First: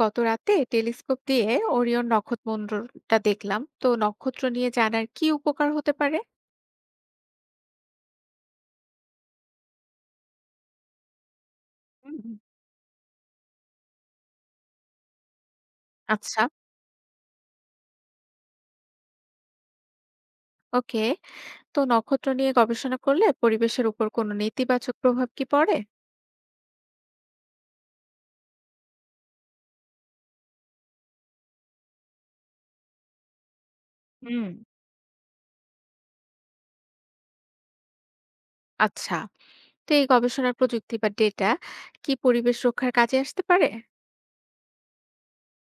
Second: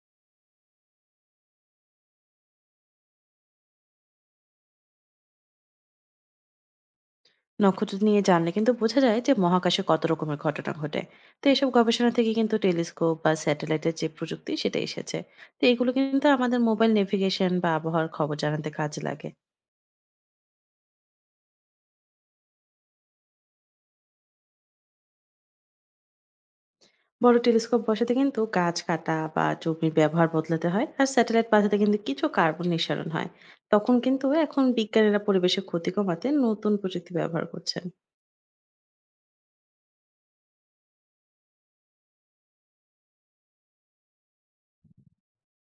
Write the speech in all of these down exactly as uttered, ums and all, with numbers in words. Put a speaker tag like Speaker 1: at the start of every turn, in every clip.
Speaker 1: গত রাতে টেলিস্কোপ দিয়ে ওরিয়ন নক্ষত্রমণ্ডলটা দেখলাম। তো নক্ষত্র নিয়ে জানার কি উপকার হতে পারে?
Speaker 2: নক্ষত্র নিয়ে জানলে কিন্তু বোঝা যায় যে মহাকাশে কত রকমের ঘটনা ঘটে। তো এসব গবেষণা
Speaker 1: হুম
Speaker 2: থেকে
Speaker 1: হুম।
Speaker 2: কিন্তু টেলিস্কোপ বা স্যাটেলাইটের যে প্রযুক্তি সেটা এসেছে। তো এগুলো কিন্তু
Speaker 1: আচ্ছা।
Speaker 2: আমাদের মোবাইল নেভিগেশন বা আবহাওয়ার খবর জানাতে কাজে লাগে।
Speaker 1: ওকে। তো নক্ষত্র নিয়ে গবেষণা করলে পরিবেশের উপর কোনো নেতিবাচক প্রভাব কি পড়ে?
Speaker 2: বড় টেলিস্কোপ বসাতে কিন্তু গাছ কাটা বা জমির ব্যবহার বদলাতে হয়, আর স্যাটেলাইট বাঁধাতে কিন্তু কিছু কার্বন নিঃসরণ হয়। তখন কিন্তু
Speaker 1: হুম,
Speaker 2: এখন বিজ্ঞানীরা পরিবেশের ক্ষতি কমাতে নতুন প্রযুক্তি ব্যবহার করছেন।
Speaker 1: আচ্ছা। তো এই গবেষণার প্রযুক্তি বা ডেটা কি পরিবেশ রক্ষার কাজে আসতে পারে?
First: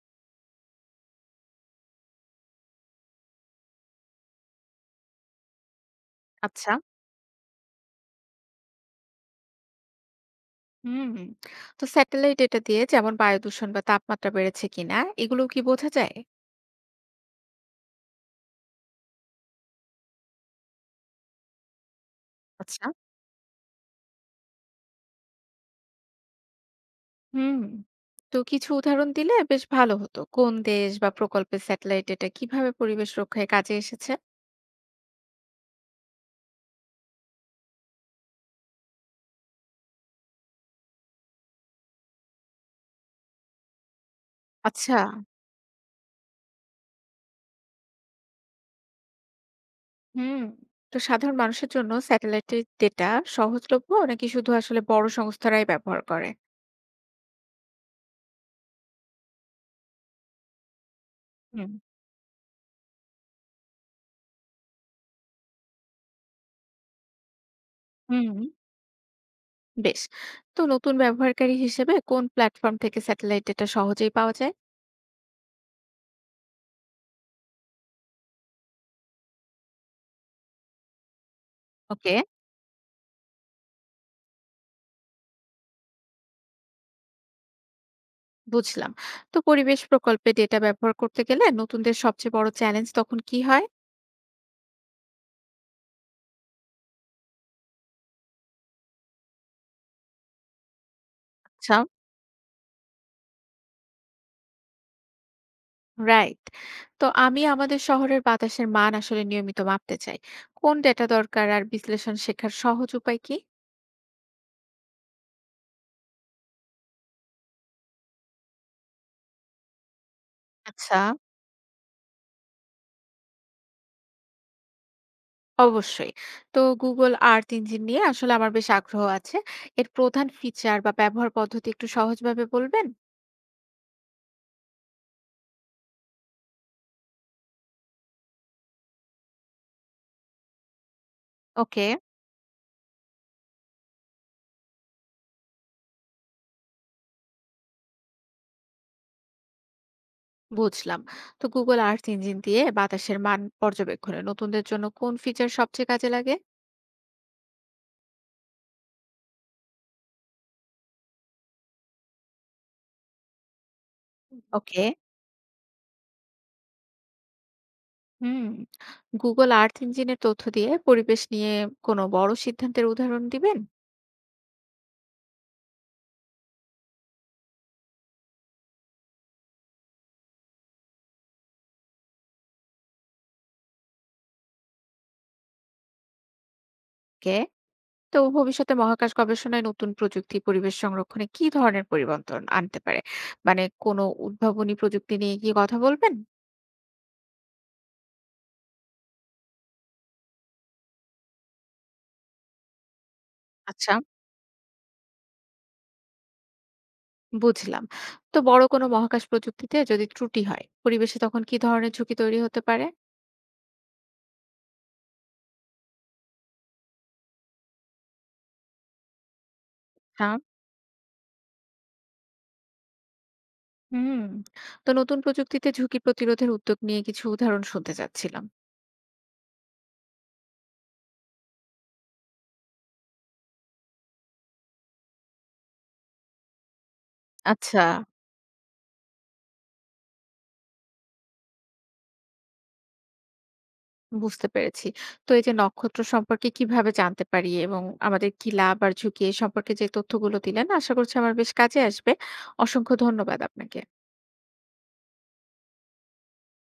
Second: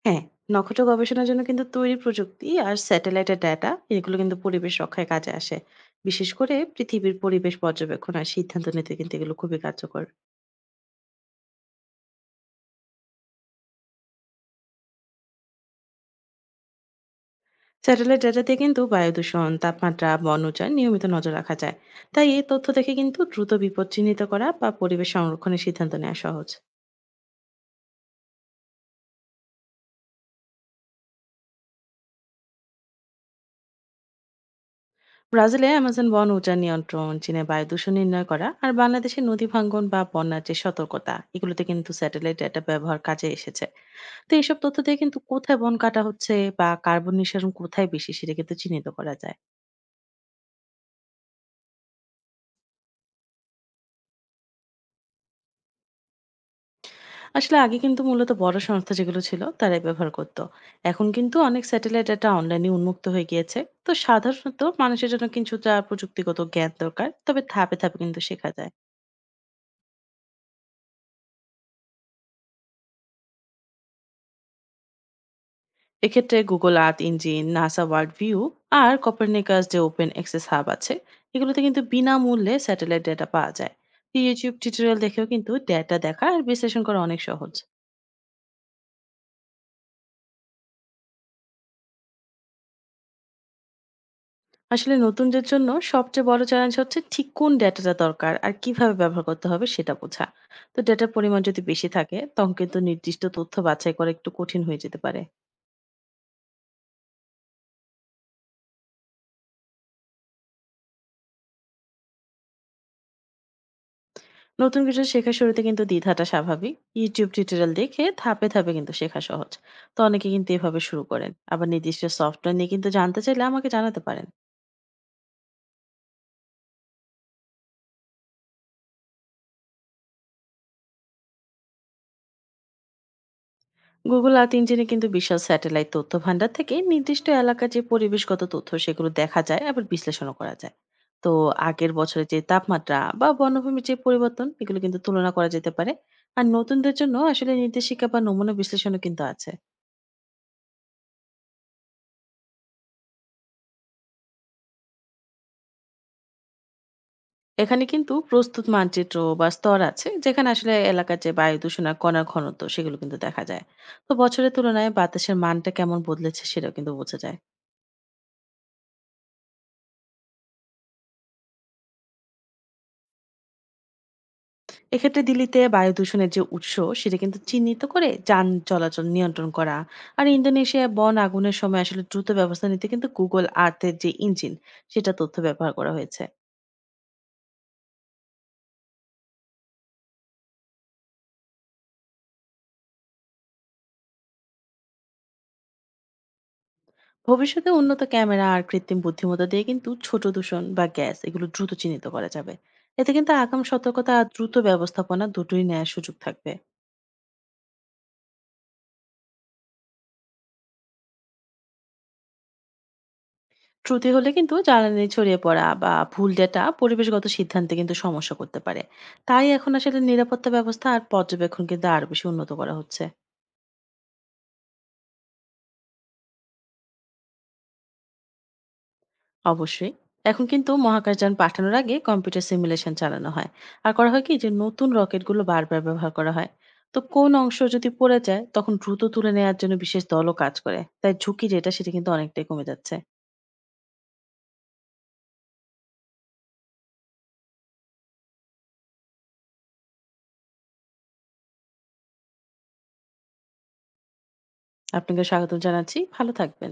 Speaker 2: হ্যাঁ, নক্ষত্র গবেষণার জন্য কিন্তু তৈরি প্রযুক্তি আর স্যাটেলাইটের ডেটা এগুলো কিন্তু পরিবেশ রক্ষায় কাজে আসে। বিশেষ করে
Speaker 1: আচ্ছা।
Speaker 2: পৃথিবীর পরিবেশ পর্যবেক্ষণ আর সিদ্ধান্ত নিতে কিন্তু এগুলো খুবই কার্যকর।
Speaker 1: হুম হুম। তো স্যাটেলাইট ডেটা দিয়ে যেমন বায়ু দূষণ বা তাপমাত্রা বেড়েছে কিনা, এগুলো কি বোঝা যায়?
Speaker 2: স্যাটেলাইট ডেটা দিয়ে কিন্তু বায়ু দূষণ, তাপমাত্রা, বনজায় নিয়মিত নজর রাখা যায়। তাই এই তথ্য
Speaker 1: আচ্ছা।
Speaker 2: থেকে কিন্তু দ্রুত বিপদ চিহ্নিত করা বা পরিবেশ সংরক্ষণের সিদ্ধান্ত নেওয়া সহজ।
Speaker 1: হুম। তো কিছু উদাহরণ দিলে বেশ ভালো হতো। কোন দেশ বা প্রকল্পের স্যাটেলাইট এটা কিভাবে পরিবেশ রক্ষায় কাজে এসেছে?
Speaker 2: ব্রাজিলে আমাজন বন উজাড় নিয়ন্ত্রণ, চীনে বায়ু দূষণ নির্ণয় করা আর বাংলাদেশে নদী ভাঙ্গন বা বন্যার যে সতর্কতা এগুলোতে কিন্তু স্যাটেলাইট ডেটা ব্যবহার কাজে এসেছে। তো এইসব তথ্য দিয়ে
Speaker 1: আচ্ছা।
Speaker 2: কিন্তু কোথায় বন কাটা হচ্ছে বা কার্বন নিঃসরণ কোথায় বেশি সেটা কিন্তু চিহ্নিত করা যায়।
Speaker 1: হুম। তো সাধারণ মানুষের জন্য স্যাটেলাইটের ডেটা সহজলভ্য, নাকি শুধু আসলে বড় সংস্থারাই ব্যবহার করে?
Speaker 2: আসলে আগে কিন্তু মূলত বড় সংস্থা যেগুলো ছিল তারাই ব্যবহার করত। এখন কিন্তু অনেক
Speaker 1: হুম।
Speaker 2: স্যাটেলাইট ডেটা অনলাইনে উন্মুক্ত হয়ে গিয়েছে। তো সাধারণত মানুষের জন্য কিছুটা প্রযুক্তিগত জ্ঞান দরকার, তবে ধাপে ধাপে কিন্তু
Speaker 1: হুম,
Speaker 2: শেখা যায়।
Speaker 1: বেশ। তো নতুন ব্যবহারকারী হিসেবে কোন প্ল্যাটফর্ম থেকে স্যাটেলাইট ডেটা সহজেই পাওয়া যায়?
Speaker 2: এক্ষেত্রে Google Earth engine, NASA world view আর কপারনিকাস যে ওপেন অ্যাক্সেস হাব আছে এগুলোতে কিন্তু
Speaker 1: ওকে।
Speaker 2: বিনামূল্যে স্যাটেলাইট ডেটা পাওয়া যায়। তো ইউটিউব টিউটোরিয়াল দেখেও কিন্তু ডেটা দেখা আর বিশ্লেষণ করা অনেক সহজ।
Speaker 1: বুঝলাম। তো পরিবেশ প্রকল্পে ডেটা ব্যবহার করতে গেলে নতুনদের সবচেয়ে বড় চ্যালেঞ্জ তখন কি হয়?
Speaker 2: আসলে নতুনদের জন্য সবচেয়ে বড় চ্যালেঞ্জ হচ্ছে ঠিক কোন ডেটাটা দরকার আর কিভাবে ব্যবহার করতে হবে সেটা বোঝা। তো ডেটার পরিমাণ যদি
Speaker 1: আচ্ছা।
Speaker 2: বেশি থাকে তখন কিন্তু নির্দিষ্ট তথ্য বাছাই করা একটু কঠিন হয়ে যেতে পারে।
Speaker 1: রাইট। তো আমি আমাদের শহরের বাতাসের মান আসলে নিয়মিত মাপতে চাই। কোন ডেটা দরকার আর বিশ্লেষণ শেখার সহজ উপায় কি?
Speaker 2: নতুন কিছু শেখার শুরুতে কিন্তু দ্বিধাটা স্বাভাবিক। ইউটিউব টিউটোরিয়াল দেখে ধাপে ধাপে কিন্তু শেখা সহজ। তো অনেকে কিন্তু এভাবে
Speaker 1: আচ্ছা।
Speaker 2: শুরু করেন, আবার নির্দিষ্ট সফটওয়্যার নিয়ে কিন্তু জানতে চাইলে আমাকে জানাতে পারেন।
Speaker 1: অবশ্যই। তো গুগল আর্থ ইঞ্জিন নিয়ে আসলে আমার বেশ আগ্রহ আছে। এর প্রধান ফিচার বা ব্যবহার পদ্ধতি একটু সহজভাবে বলবেন?
Speaker 2: গুগল আর্থ ইঞ্জিনে কিন্তু বিশাল স্যাটেলাইট তথ্য ভান্ডার থেকে নির্দিষ্ট এলাকার যে পরিবেশগত তথ্য সেগুলো দেখা যায়, আবার বিশ্লেষণও করা যায়। তো
Speaker 1: ওকে।
Speaker 2: আগের বছরের যে তাপমাত্রা বা বনভূমির যে পরিবর্তন এগুলো কিন্তু তুলনা করা যেতে পারে। আর নতুনদের জন্য আসলে নির্দেশিকা বা নমুনা বিশ্লেষণও কিন্তু আছে।
Speaker 1: বুঝলাম। তো Google Earth Engine দিয়ে বাতাসের মান পর্যবেক্ষণে নতুনদের জন্য কোন ফিচার সবচেয়ে কাজে লাগে?
Speaker 2: এখানে কিন্তু প্রস্তুত মানচিত্র বা স্তর আছে যেখানে আসলে এলাকার যে বায়ু দূষণ আর কণার ঘনত্ব সেগুলো কিন্তু দেখা যায়। তো বছরের
Speaker 1: ওকে।
Speaker 2: তুলনায় বাতাসের মানটা কেমন বদলেছে সেটাও কিন্তু বোঝা যায়।
Speaker 1: হুম। গুগল আর্থ ইঞ্জিন এর তথ্য দিয়ে পরিবেশ নিয়ে কোনো বড় সিদ্ধান্তের উদাহরণ দিবেন?
Speaker 2: এক্ষেত্রে দিল্লিতে বায়ু দূষণের যে উৎস সেটা কিন্তু চিহ্নিত করে যান চলাচল নিয়ন্ত্রণ করা আর ইন্দোনেশিয়া বন আগুনের সময় আসলে দ্রুত ব্যবস্থা নিতে কিন্তু গুগল আর্থের যে ইঞ্জিন সেটা তথ্য ব্যবহার করা হয়েছে।
Speaker 1: ওকে। তো ভবিষ্যতে মহাকাশ গবেষণায় নতুন প্রযুক্তি পরিবেশ সংরক্ষণে কি ধরনের পরিবর্তন আনতে পারে? মানে কোনো উদ্ভাবনী প্রযুক্তি নিয়ে কি কথা বলবেন?
Speaker 2: ভবিষ্যতে উন্নত ক্যামেরা আর কৃত্রিম বুদ্ধিমত্তা দিয়ে কিন্তু ছোট দূষণ বা গ্যাস এগুলো দ্রুত চিহ্নিত করা যাবে। এতে কিন্তু আগাম
Speaker 1: আচ্ছা।
Speaker 2: সতর্কতা আর দ্রুত ব্যবস্থাপনা দুটোই নেওয়ার সুযোগ থাকবে।
Speaker 1: বুঝলাম। তো বড় কোনো মহাকাশ প্রযুক্তিতে যদি ত্রুটি হয়, পরিবেশে তখন কি ধরনের ঝুঁকি তৈরি হতে পারে?
Speaker 2: ত্রুটি হলে কিন্তু জ্বালানি ছড়িয়ে পড়া বা ভুল ডেটা পরিবেশগত সিদ্ধান্তে কিন্তু সমস্যা করতে পারে। তাই এখন আসলে
Speaker 1: হ্যাঁ।
Speaker 2: নিরাপত্তা ব্যবস্থা আর পর্যবেক্ষণ কিন্তু আরো বেশি উন্নত করা হচ্ছে।
Speaker 1: হুম। তো নতুন প্রযুক্তিতে ঝুঁকি প্রতিরোধের উদ্যোগ নিয়ে কিছু উদাহরণ শুনতে চাচ্ছিলাম।
Speaker 2: অবশ্যই। এখন কিন্তু মহাকাশযান পাঠানোর আগে কম্পিউটার সিমুলেশন চালানো হয়। আর করা হয় কি যে নতুন রকেটগুলো বারবার ব্যবহার করা হয়। তো কোন অংশ
Speaker 1: আচ্ছা।
Speaker 2: যদি পড়ে যায় তখন দ্রুত তুলে নেওয়ার জন্য বিশেষ দলও কাজ করে, তাই ঝুঁকি যেটা সেটা কিন্তু অনেকটাই কমে যাচ্ছে।
Speaker 1: বুঝতে পেরেছি। তো এই যে নক্ষত্র সম্পর্কে কিভাবে জানতে পারি এবং আমাদের কি লাভ আর ঝুঁকি, এ সম্পর্কে যে তথ্যগুলো দিলেন আশা করছি আমার বেশ কাজে আসবে। অসংখ্য ধন্যবাদ আপনাকে।
Speaker 2: আপনাকে স্বাগত জানাচ্ছি, ভালো থাকবেন।